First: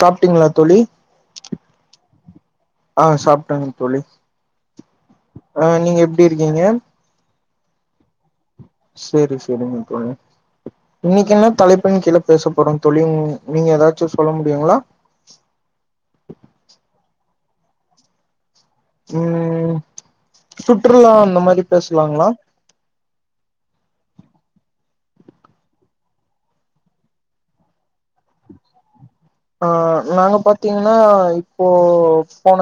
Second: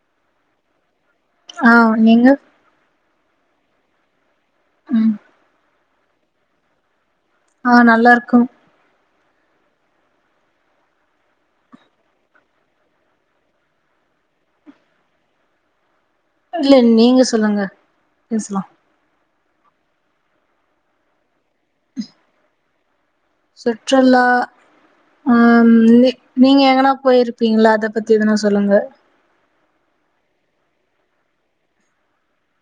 சாப்பிட்டீங்களா தோழி ஆ நீங்க ஆ சாப்பிட்டேங்க தோழி ம் ஆ நீங்க எப்படி இருக்கீங்க ஆ நல்லா இருக்கோம் சரி சரிங்க தோழி இன்னைக்கு என்ன தலைபின் கீழ் பேச போறோம் தோழி நீங்க ஏதாச்சும் சொல்ல முடியுமா இல்ல நீங்க சொ சொல்லுங்க பேசலாம்- ம் சுற்றுலா அந்த மாதிரி பேசலாங்களா- சுற்றலா உம் நீ நீங்க எங்கன்னா போயிருப்பீங்களா அத பத்தி எதனா சொல்லுங்க ஆ நாங்க பாத்தீங்கன்னா இப்போ போன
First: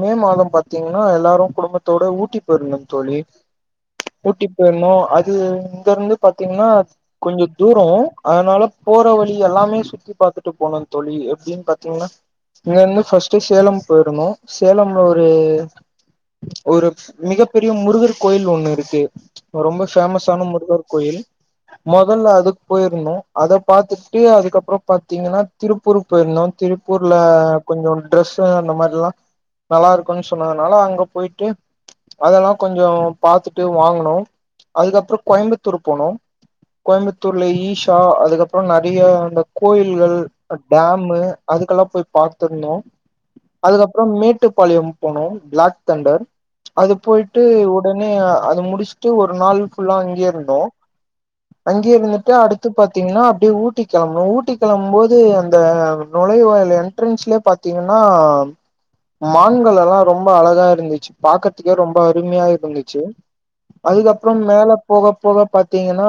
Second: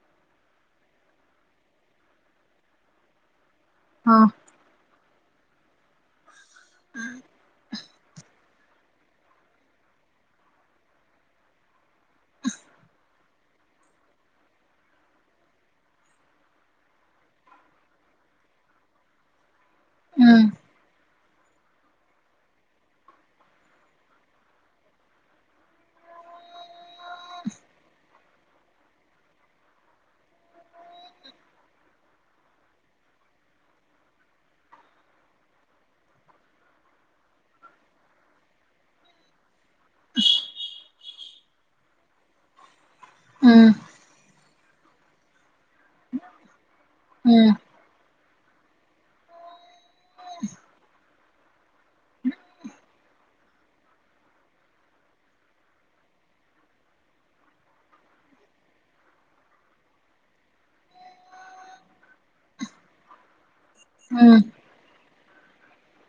மே மாதம் பாத்தீங்கன்னா எல்லாரும் குடும்பத்தோட ஊட்டி போயிருந்தோம் தோழி ஆ ஊட்டி போயிருந்தோம் அது இங்க இருந்து பாத்தீங்கன்னா கொஞ்சம் தூரம் அதனால போற வழி எல்லாமே சுத்தி பார்த்து- [unintelligible] எப்படின்னு பாத்தீங்கன்னா இங்கிருந்து ஃபர்ஸ்ட் சேலம் போயிருந்தோம் சேலம்ல ஒரு ஒரு மிகப்பெரிய முருகர் கோயில் ஒண்ணு இருக்கு ரொம்ப பேமஸ் ஆன ம் முருகர் கோயில் முதல்ல அதுக்கு போயிருந்தோம் அத பாத்துட்டு அதுக்கப்புறம் [unintelligible] திருப்பூர்க்கு போயிருந்தோம் திருப்பூர்ல கொஞ்சம் ட்ரெஸ்சு அந்த மாதிரில்லாம் நல்லா இருக்கும்ன்னு சொன்னதுனால அங்க போயிட்டு அதெல்லாம் கொஞ்சம் பாத்துட்டு வாங்கனோம் அதுக்கப்புறம் கோயம்புத்தூர் போனோம் கோயம்புத்தூர்ல ஈஷா அதுக்கப்புறம் நறைய கோயி- டேமு அதுக்கெல்லாம் போய் பார்த்திருந்தோம் ம் அதுக்கப்புறம் மீட்டு- பாளையம் போனோம் பிளாக் தெண்டர் அது போயிட்டு ம் ஓடனே அது முடிச்சுட்டு ஒரு நாள் புல்லா அங்கே இருந்தோம் அங்கே இருந்துட்டு அடுத்து பா்த்தீங்கன்னா அப்டியே ஊட்டி கெளம்புனோம் ஊட்டிக்கு கிளம்பும்போது அந்த நுழைவாயில் என்ட்ரன்ஸ்லயே பாத்தீங்கன்னா மான்கலெல்லாம் ரொம்ப அழகா இருந்துச்சு பாக்கறத்துக்கே ரொம்ப அருமையா இருந்துச்சு ம் அதுக்கப்பறம் மேல போக இப்போவே இப்ப தான் பாத்திங்கன்னா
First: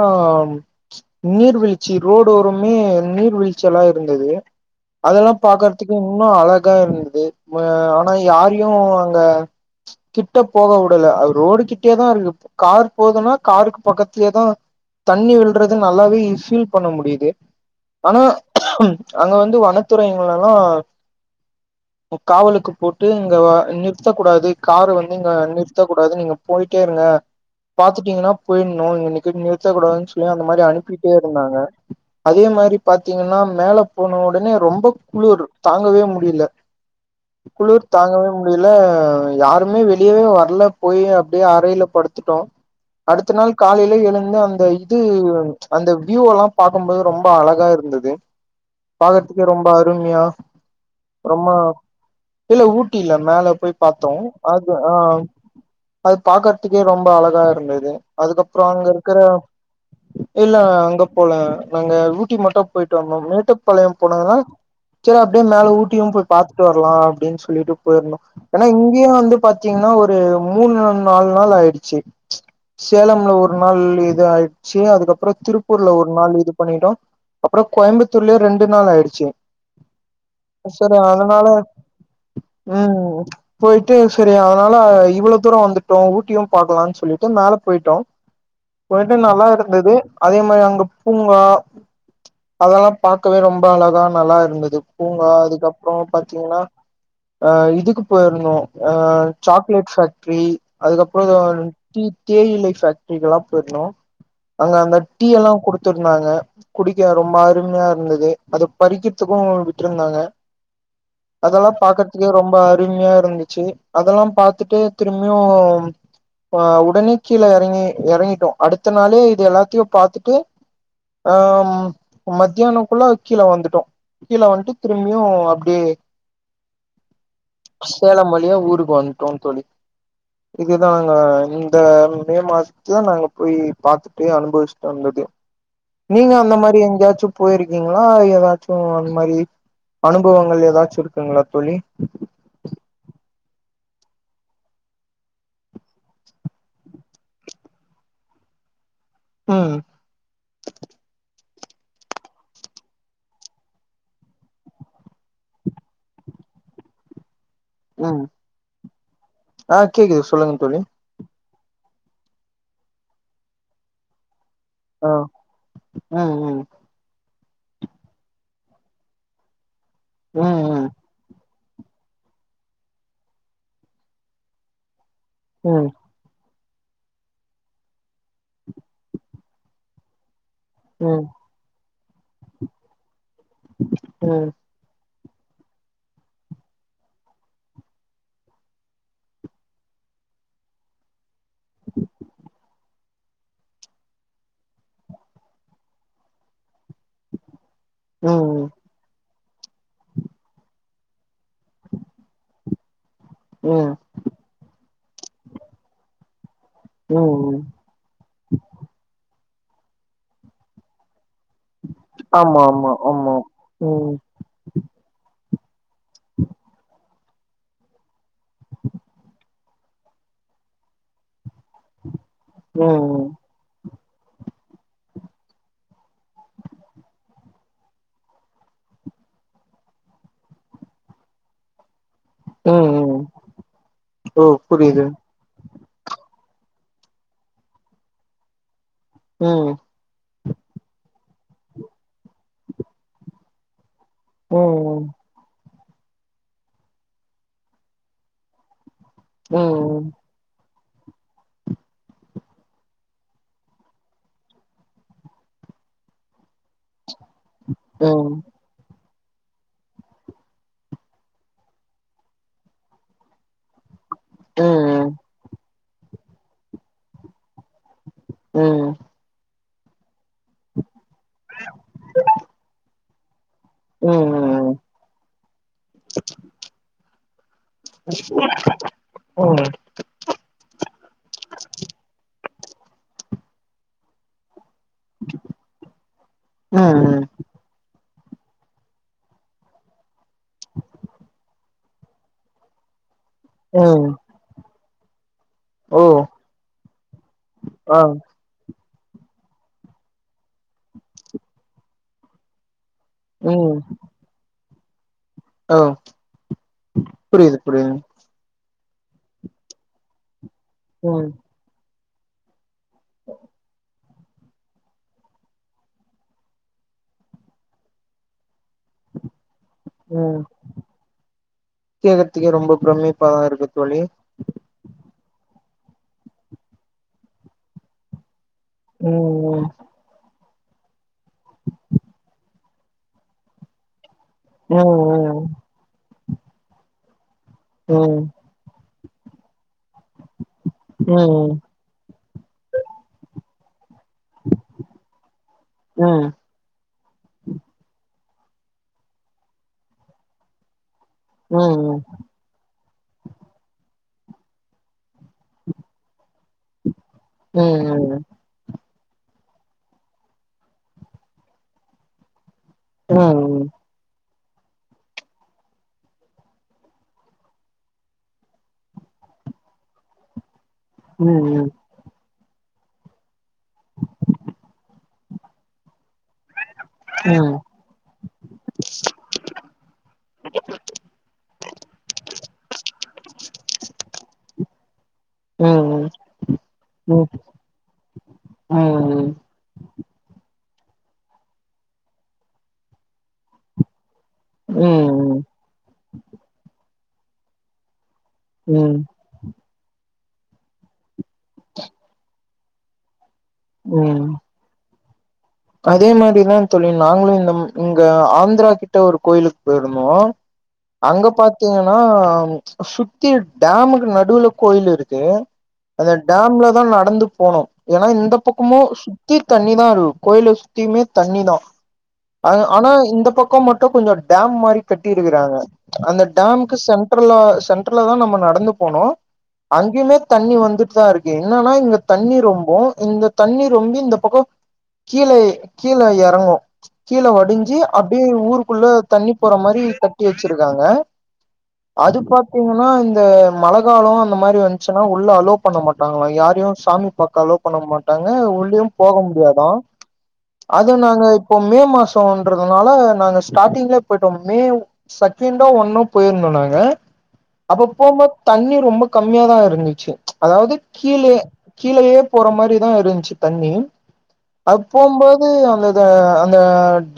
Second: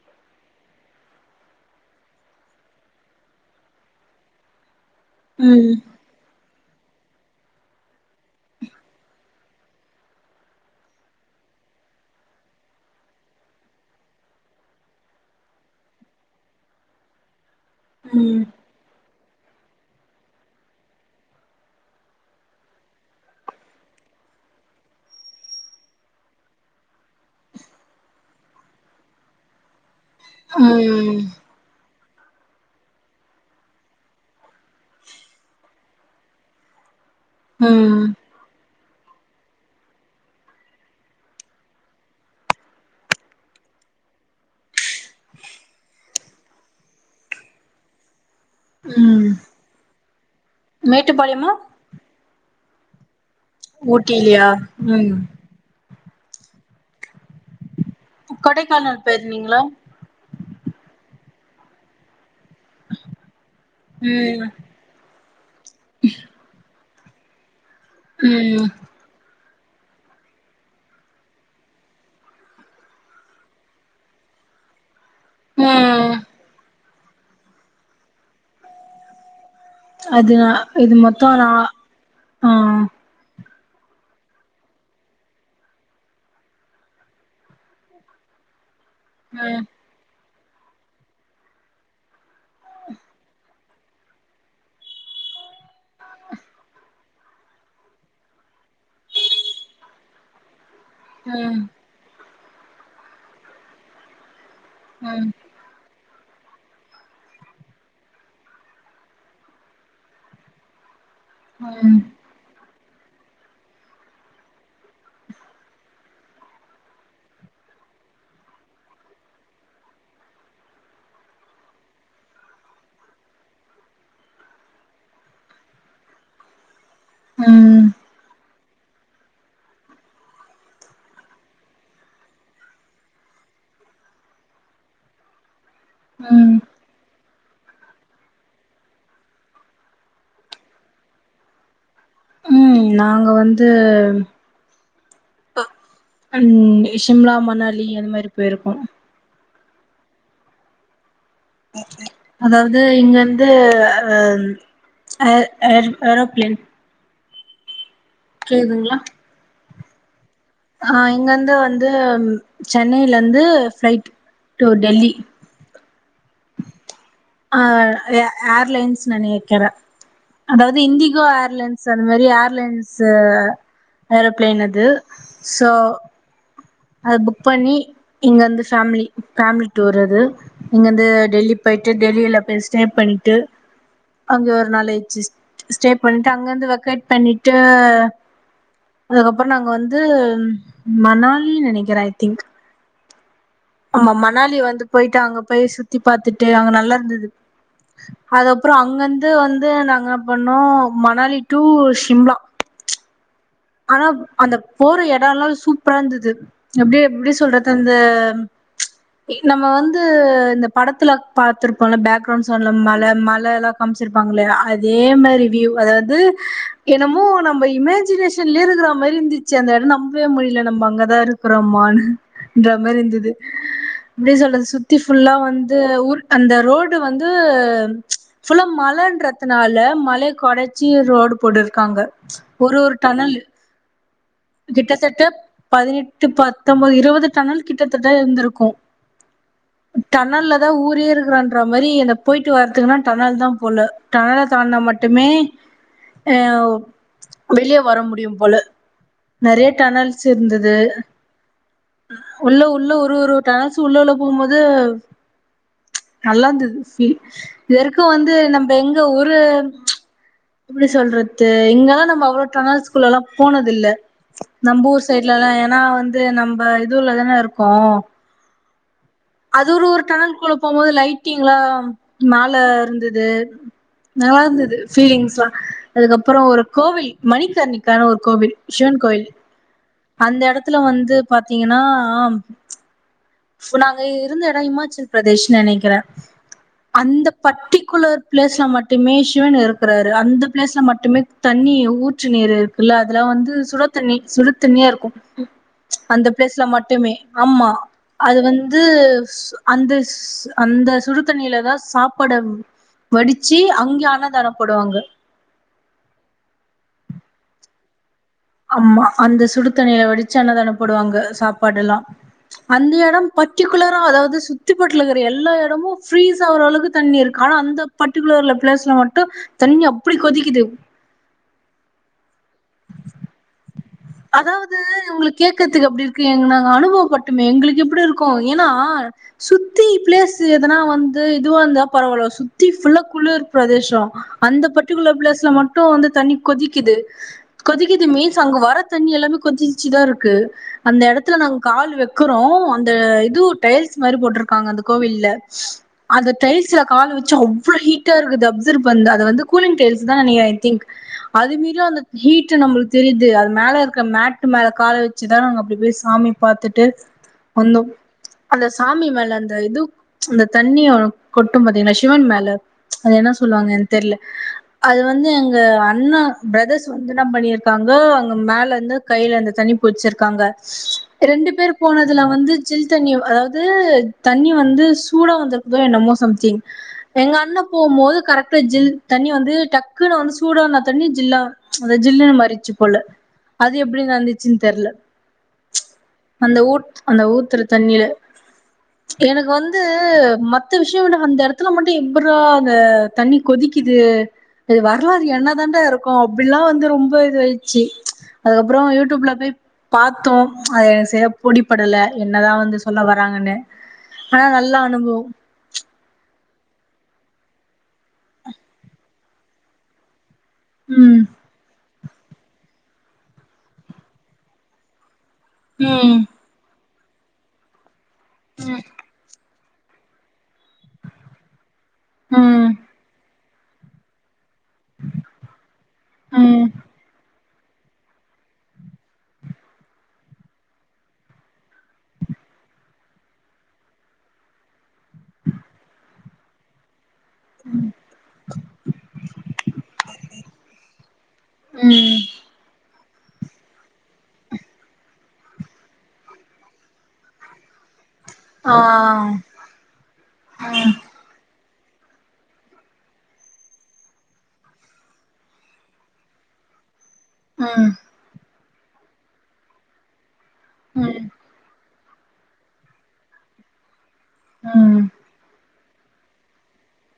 நீர்வீழ்ச்சி ரோடோருமே நீர் வீழ்ச்செல்லா இருந்தது அதெல்லாம் ம் பாக்குறதுக்கு இன்னும் அழகா [unintelligible] இருந்தது ஆனா யாரையும் அங்க கிட்ட போக உடுல அது ரோடு கிட்டேதான் இருக்கு கார் போதுன்னா காருக்கு பக்கத்தலயே தான் தண்ணி விழுறது நல்லாவே பீல் பண்ண முடிது ஆனா ம் அங்க வந்து வனத்துறைங்க லெல்லாம் காவலுக்கு போட்டு இங்க நிறுத்த கூடாது கார வந்து இங்க நிறுத்த கூடாது நீங்க போயிட்டே இருங்க பாத்துட்டிங்கன்னா போயின்ணும் இங்க நிறுத்த கூடாதுன்னு அந்த மாதிரி அனுப்பிட்டே ம் இருந்தாங்க அதே மாரி பாத்தீங்கன்னா மேல போன உடனே ரொம்ப குளுரு தாங்கவே முடியல குளிர் ம் தாங்கவே முடில ல யாருமே வெளியவே வரல போய் அப்டியே அறைல படுத்துட்டோ அடுத்த நாள் காலையில எழுந்து அந்த இது அந்த வயூ எல்லா பாக்கும் போது ரொம்ப அழகா இருந்தது இருந்தது பாக்கறதுக்கு ரொம்ப அருமையா ரொம்ப மேட்டுபாளையமா இல்ல ஊட்டி இல்ல மேல போய் பாத்தோ அது ம் ஆஹ் அது பாக்கர்த்துக்கே ரொம்ப அழகா இருந்தது அதுக்கப்பறோ அங்க கொடைக்கானல் இருக்கற போயிருந்தீங்களா இல்ல அங்க போல நாங்க ஊட்டி மட்டும் போயிட்டு வந்தோம் மேட்டுப்பாளையம் போனாங்களா ம் சேர் அப்டியே மேலே ஊட்டியும் போய் பாத்துட்டு வர்லா அப்டின்னு சொல்லிட்டு போயி இருந்தோ ஏன்னா ம் இங்கயு வந்து பாத் பாத்தீங்கன்னா ஒரு மூணு நாள் நாலு நாள் ஆயிடுச்சு சேலம்ல ஒரு நாள் இதாயிடுச்சு அதுக்கப் அப்பறோ திருப்பூர்ல ஒரு ம் நாள் இது பண்ணிட்டோம் அப்பறோ கோயமத்தூர்லியே ரெண்டு நாளாயிடுச்சு அது அ இது மொத்த நா ஆஹ் ம் போயிட்டு சேரி அதனால இவ்வளோ தூரோ வந்துட்டோ ஊட்டியும் பாக்கலாம்னு சொல்லிட்டு மேல போயிட்டோம் போயிட்டு ம் நல்லாயிருந்தது அதே மாரி அங்க பூங்கா அதெல்லா பாக்கவே ரொம்ப அழகா நல்லா இருந்தது பூங்கா அதுக்கப்பறோ பாத்திங்கன்னா அஹ் இதுக்கு போயிருந்தோ அஹ் சாக்லேட் ஃபேக்ட்ரி அதுக்கப்பறோ ம் வந்து டீ தேயிலை ஃபேக்ட்ரிக் எல்லா போயிருந்தோ அங்க அங்க டீ ம் எல்லா குடுத்திருந்தாங்க குடி டீ ரொம்ப அருமையா இருந்தது அத பறிக்கறதுக்கும் விட்டிருந்தாங்க அதெல்லாம் ம் பாக்கறதுக்கு ரொம்ப தூர்மையா இருந்துச்சி அதெல்லா பாத்துட்டு திரும்பியு உடனே கீழே எறங்கி எறங்கிட்டோ அடுத்த நாளே இது எல்லாத்தையு பாத்துட்டு அ ம் மத்தியானம்க்குள்ள கீழே வந்துட்டோ கீழே வந்துட்டு திரும்பியும் அப்டியே ம் சேலம் வழியா ஊர் ஊருக் வந்துட்டோம் தோழி இதுதா எங்க இந்த மே மாசத்துல நாங்க போய் பாத்துட்டு அனுபவிச்சுட்டு வந்தது நீங்க ம் அந்த மாரி எங்காச்சும் போயிருக்கீங்களா ஏதாச்சும் அந்த மாரி அனுபவங்கள் ஏதாச்சும் இருக்குங்களா தோழி உம் நாங்க வந்து உம் சிம்லா மணாலி அது மாரி போயிருக்கோ உஹம் அதாவுது இங்க இருந்து அ அ ஏரோபிளேன் ம் கேக்குதுங்ளா ஆ கேக்குது சொல்லுங்க தோழி ஆ இங்கந்து வந்து சென்னைல இருந்து ஃபிளைட் டு டெல்லி ஆ ம் ம் ஆ ஏ ஏர்லைன்ஸ் நெனைக்கறே அதாது ம் இண்டிகோ ஏர்லைன் ஸ் அந்த மாரி ஏர்லைன்ஸ் ஏரோப்ளேன் அது சோ ம் அது புக் பண்ணி இங்க இருந்து ஃபேமிலி ஃபேமிலி டூர் அது இங்கருந்து ம் டெல்லி போய் ட்டு டெல்லில போய் ஸ்டே பண் ட்டு அங்க ம் ஒரு நாள் எச்சு ஸ்டே பண்ட்டு அங்கந்து வெகேட் பண்ணிட்டு அதுக்கப்புற நாங்க வந்து மணால் லி நெனைக்கற ஐ திங்க் ஆமா மணாலி வந்து போயிட்டு அங்க போய் சுத்தி பாத்துட்டு அங்க நல்லாருந்துது ம் அதப்புற அங்கந் து வந்து நாங்க என்ன பண்ணோ மணாலி டு ஷிம்லா ம் ம் ம் ஆனா அந்த போற எட எல்லா சூப்ராருந்துது எப்டி எப்டி ம் சொல்றது அந்த நம்ம வந்து இந்த படத்துல பாத்துருப்போ இல்ல பேக்ரவுண்ட் ஆமா சவுண்ட்ல ஆமா மல ஆமா மலல்லா ம் காமிச்சிருப்பாங்க இல்லயா அதே மாரி வ்யு அதாது என்னமோ நம்ம இமேஜினேஷன் ல இருக்கிற மாரி இருந்துச்சு அந்த எட நம்பவே முடில நம்ம அங்கதா இருக்கிறமானு இந்த ம் மார்ருந்துது எப்டி சொல்றது சுத்தி ஃபுல்லா வந்து உர் அந்த ரோடு வந்து ஃபுல்லா மலன்றதுனால மலய கொடச்சி ரோடு போட்டுருக்காங்க ஒரு ஒரு ஓ டனல் ஓ புரியுது கிட்டத்தட்ட பதினெட்டு பத்தொன்பது இருபது டன்னல் கிட்டத்தட்ட இருந்திருக்கும் ம் அதா ஊரே இருக்குறன்ற மாரி அந்த போயிட்டு வரத்துக்குன்னா டனால் தா போல டனல தாண்னா ம் மட்டுமே அஹ் வெளிய வர முடியும் போல ம் நெறைய ம் டனல்ஸுருந்தது உள்ள உள்ள ஒரு ஒரு டனசு உள்ள உள்ள போகும்போது நல்லாருந்தது இ இதற்க்கு ம் வந்து ம் நம்ப எங்க ஒரு எப்புடி சொல்றது இங்கல்லா நம்ம அவ்ளோ டனால் ஸ்கூல்லல்லாம் போனது இல்ல நம்ப ஊர் ம் சைட்லல்லா ஏனா வந்து அது நம்ம இதுலதான இருக்கோ உம் அது ஒரு ஒரு டனல் குள்ள போகும்போது லைட்டிங்லா மேல இருந்து து ம் நல்லா ம் இருந்தது ஃபீலிங்ஸ்ல்லா அதுக்கப்புறோ ஒரு கோவில் மணிக் சண்ணிக்கானு ஒரா கோவில் சிவன் கோயில் அந்த எடத்துல வந்து பாத்தீங்ன்னா ஃபுன்னா நாங்க இருந்த இட இம ச்சலபிரதேஷ் நெனைக்கிறே அந்த பர்ட்டிகுலர் பிளேஸ்ல மட்டுமே சிவன் இருக்குறாரு அந்த பிளேஸ்ல மட்டுமே தண்ணி ஊற்று நீர் இருக்குல்ல அதெல்லா வந்து சுட ம் தண்ணி சுடு தண்ணியாருக்கு கும் ஓ அந்த பிளேஸ்ல மட்டுமே ஆமா ஆ வந்து சு அந்த ஸ் அந்த சுடுதண்ணில தா சாப்பட வடிச்சி அங்கேயே அன்னதானம் போடுவாங்க ஹ புரியிது புரியிதுங் அம்மா அந்த சுடு தண்ணில வடிச் சு அண்ணதானம் போடுவாங்க ம் சாப்பாடெல்லா அந்த எடம் பர்ட்டிகுலரா அதாவது சுத்தி பட்லருக்கற எல்லா எடமு ப்ரீஸாவரளவுக்கு தண்ணி இருக்கு ஆன அந்த பர்ட்டிகுலர்ல பிளேஸ்ல மட்டு தண்ணி அப்டி கொதிக்குது [unintelligible] த்துகே ரொம்ப பிரமிப்பாதா இருக்கு தோழி க்கத்துக்கு எப்டிருக்கு ஏங் நாங்க அனுபவோப்பட்டமே எங்ளுக்கு எப்டி இருக்கு ஏனா ம் சுத்தி ப்ளேஸ் து எதனா வந்து இதுவ இருந்தா பரவால சுத்தி ஃபுல்லா குளிர் பிரதேசஷோ அந்த பர்டிகுலர் ம் பிளேஸ்ல மட்டு வந்து தண்ணி கொதிக்கிது கொதிக்குது ம் மீஸ் அங்க வர தண்ணி எல்லாமே கொஞ்சி சிதா இருக்கு அந்த எடத்துல ம் நாங்க கால் வெக்குறோ அந்த இது டைல்ஸ் மாரி போட்ருக்காங்க அந்த கோவில்ல ம் அந்த டைல்ஸ்ல காலு வெச்சு அவ்ளோ ஹுட் ட்டேருக்குது அப்சர்வ் பண்ல அத வந்து கூலி்ங் டைல்ஸ் தா நெனைக்கிறே ஐ திங்க் அது ம் மீறீயு அந்த ம் ஹீட்டு நம்ளுக்கு தெரியிது அது மேல இருக்க மேட்டு மேல கால வ ச்சுதா நாங்க அப்டி போய் சாமி பாத்துட்டு வந்தோ ம் அந்த சாமி மேல அந்த இது அந்த தண்ணிய கொட்டு பாத்தீங்களா சிவன் மேல அது ம் என்னா ம் சொல்லுவாங்க என்க் தெர்ல அது வந்து எங்க அண்ணா பிரதர்ஸ் [unintelligible] என்ன பண்ணிருக்காங்க அங்க மேலருந்து கைல அந்த தண்ணி புட்ச்சிருக்காங்க ரெண்டு ம் பேர் போனதுல வந்து சில் தண்ணியவா அதாது து தண்ணி வந்து சு சூடா வந்திருக்குதோ என்னமோ சம்திங் எங்க ம் அண்ண போம்போது கரெட்டா ஜில் தண்ணி வந்து டக்குனு வந்து சூடனா தண்ணி ஜில்லா ஜில்லுன்னு மாறிச்சி போல அது எப்டி நடந்துச்சின்னு தெர்ல அந்த ஊர் அந்த ஊத்துரத் தண்ணில எனக்கு வந்து மொட் மத்த விஷயோ விட அந்த எடத்துல மட்டு எப்பர்ரா அந்த தண்ணி கொதிக்கிது இது வரலாறு ம் ம் என்னதாண்டாருக்கு வந்து ரொம்ப இதுவாயிச்சு அதுக்கப்றோ ம் யூடியூப்ல போய் பாத் தோம் அது எனக்கு செரியா புடிப்படல என்னதா வந்து சொல்லவ வராங்கனு ம் ஆனா நல்லா அனுபவோ அதே மாரிதா தோழி நாங்களு இந்த இங்க ஆந்திரா கிட்ட ஒரு கோயிலுக்கு போயிருந்தோ ம் அங்க பாத்தீங் ன்னா சுத்தி டாமுக்கு நடுவுல கோயில் இருக்கு அந்த ம் டாம்ல தா நட் நடந்து போனோ ஏன்னா இந்த ம் பக்கமு சுத்தித் தண்ணி தா லு கோயில சுத்தியுமே தண்ணி தா அ ம் ஆனா இந்த பக் கோ மட்டு கொஞ்சோ டாம் மாரி கட்டிருக்காங்க அந்த ம் டாமுக்கு சென்ட்ரல சென்டரல தா நாம நடந்து போணு அங்கேயுமே தண்ணி வந்துட்டு தா இருக்கு என்னன்னா இங்க தண்ணி ரொம்போ இந்த தண்ணி ரொம்பி இந்த பக்கோ கீழே கீழே எறங்கு கீழ வடிஞ்சு அப்டியே ஊருக்குள்ள தண்ணி போற மாரி கட்டி வச்சிருக்காங்க ம் அது பாத்தீங்னா இங் இப்ப மழகாலோ அந்த மாரி வந்துச்சுனா உள்ள அலோ பண்ண மாட்டாங்களா யாரையு சாமி பாக்க அலோ பண்ண மாட் டாங்க ஆ உள்ளையு போக முடியாதா அதுவு நாங்க இப் இப்ப மே மாசோன்றதுனால நாங்க ஸ்டாட்டிங்லே போயிட்டோம் மே செக்கேண்தா ஒன்னோ போயிருந்தோ நாங்க ம் அப்ப ம் போம் போது தண்ணி ரொம்ப கம்மியாதா இருந்துச்சு அதாவது ம் கீழே கீழேயே போற மாரிதா இருந்ச்சு தண்ணி அது ம் போம்போது அந்த அ அந்த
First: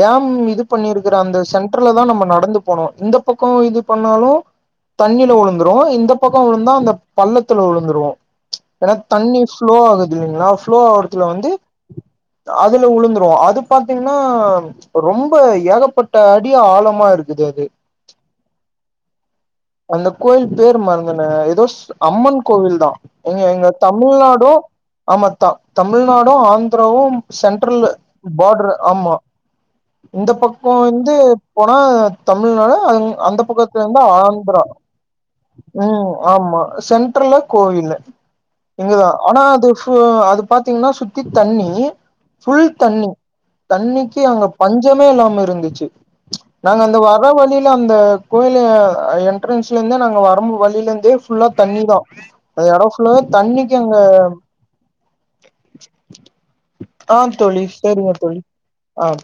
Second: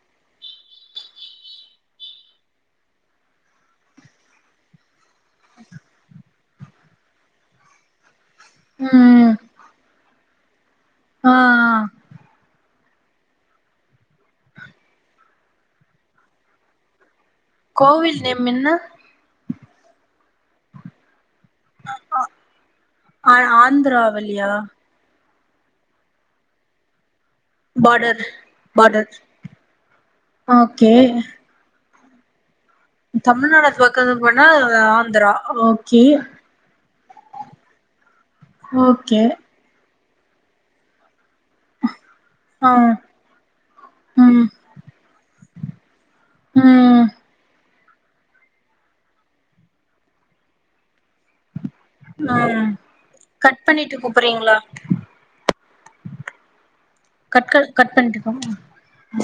டேம் இது பண்ணிருக்கிற அந்த சென்டர்ல தா நம்ம நடந்து போணு இந்த பக்கோ இது பண்ணாலு தண்ணில விழுந்துருவோ இந்த பக்கோ விழுந்தா அந்த பள்ளத்துல விழுந்துருவோ ஏன்னா ம் தண்ணி ஃப்ளோ ஆகுதில்லிங்களா ஃப்ளோ ஆவுறதுல ஆ வந்து அதுல விழுந்துரும் அது பாத்தீங்கன்னா ரொம்ப ஏகப்பட்ட அடிய ஆழமா இருக்கு கோவில் நேம் என்ன அந்த கோயில் பேர் மருந்தன தோ அம்மன் கோவில் தான் ஆ எங்க எங்க ஆந்திராவல்லியா தமிழ்நாடும் ஆம த தமிழ்நாடும் ஆந்திராவும் சென்ட்ரல் பார்டர் பார்டர் ஆமா இந்த பக்கம் ஓகே வந்து போனா தமிழ்நாடு அந்த தமிழ்நாடு பக்கத்த இருந்தா பக்கத்து ஆ போனா ப்ரா ஆந்திரா ஓகே உம் ஆமா சென் சென்டர்ல கோவில் இங்கதான் ஓகே ஆனா அது ஓ அது பாத்தீங்கன்னா சுத்தி தண்ணி ஃபுல் ஆ தண்ணி தண்ணிக்கு ம் அங்க பஞ்சமே இல்லாம இருந்துச்சு ம் நாங்க அந்த ம் வர வழில் த அந்த கோய்லே என் என்ட்ரன்ஸ்லந்தே நாங்க வரம்பு வழிலந்தே ஃபுல்லா தண்ணி தா அது எடொ ஃபுல்லாவே கட் தண்ணிக்கு பண்ணிட்டு அங்க கூப்பறீங்களா ஆஹ் கட் தோழி கட் கட் சேரிங்க பண்ணிட்டு தோழி கூப் ஆஹ்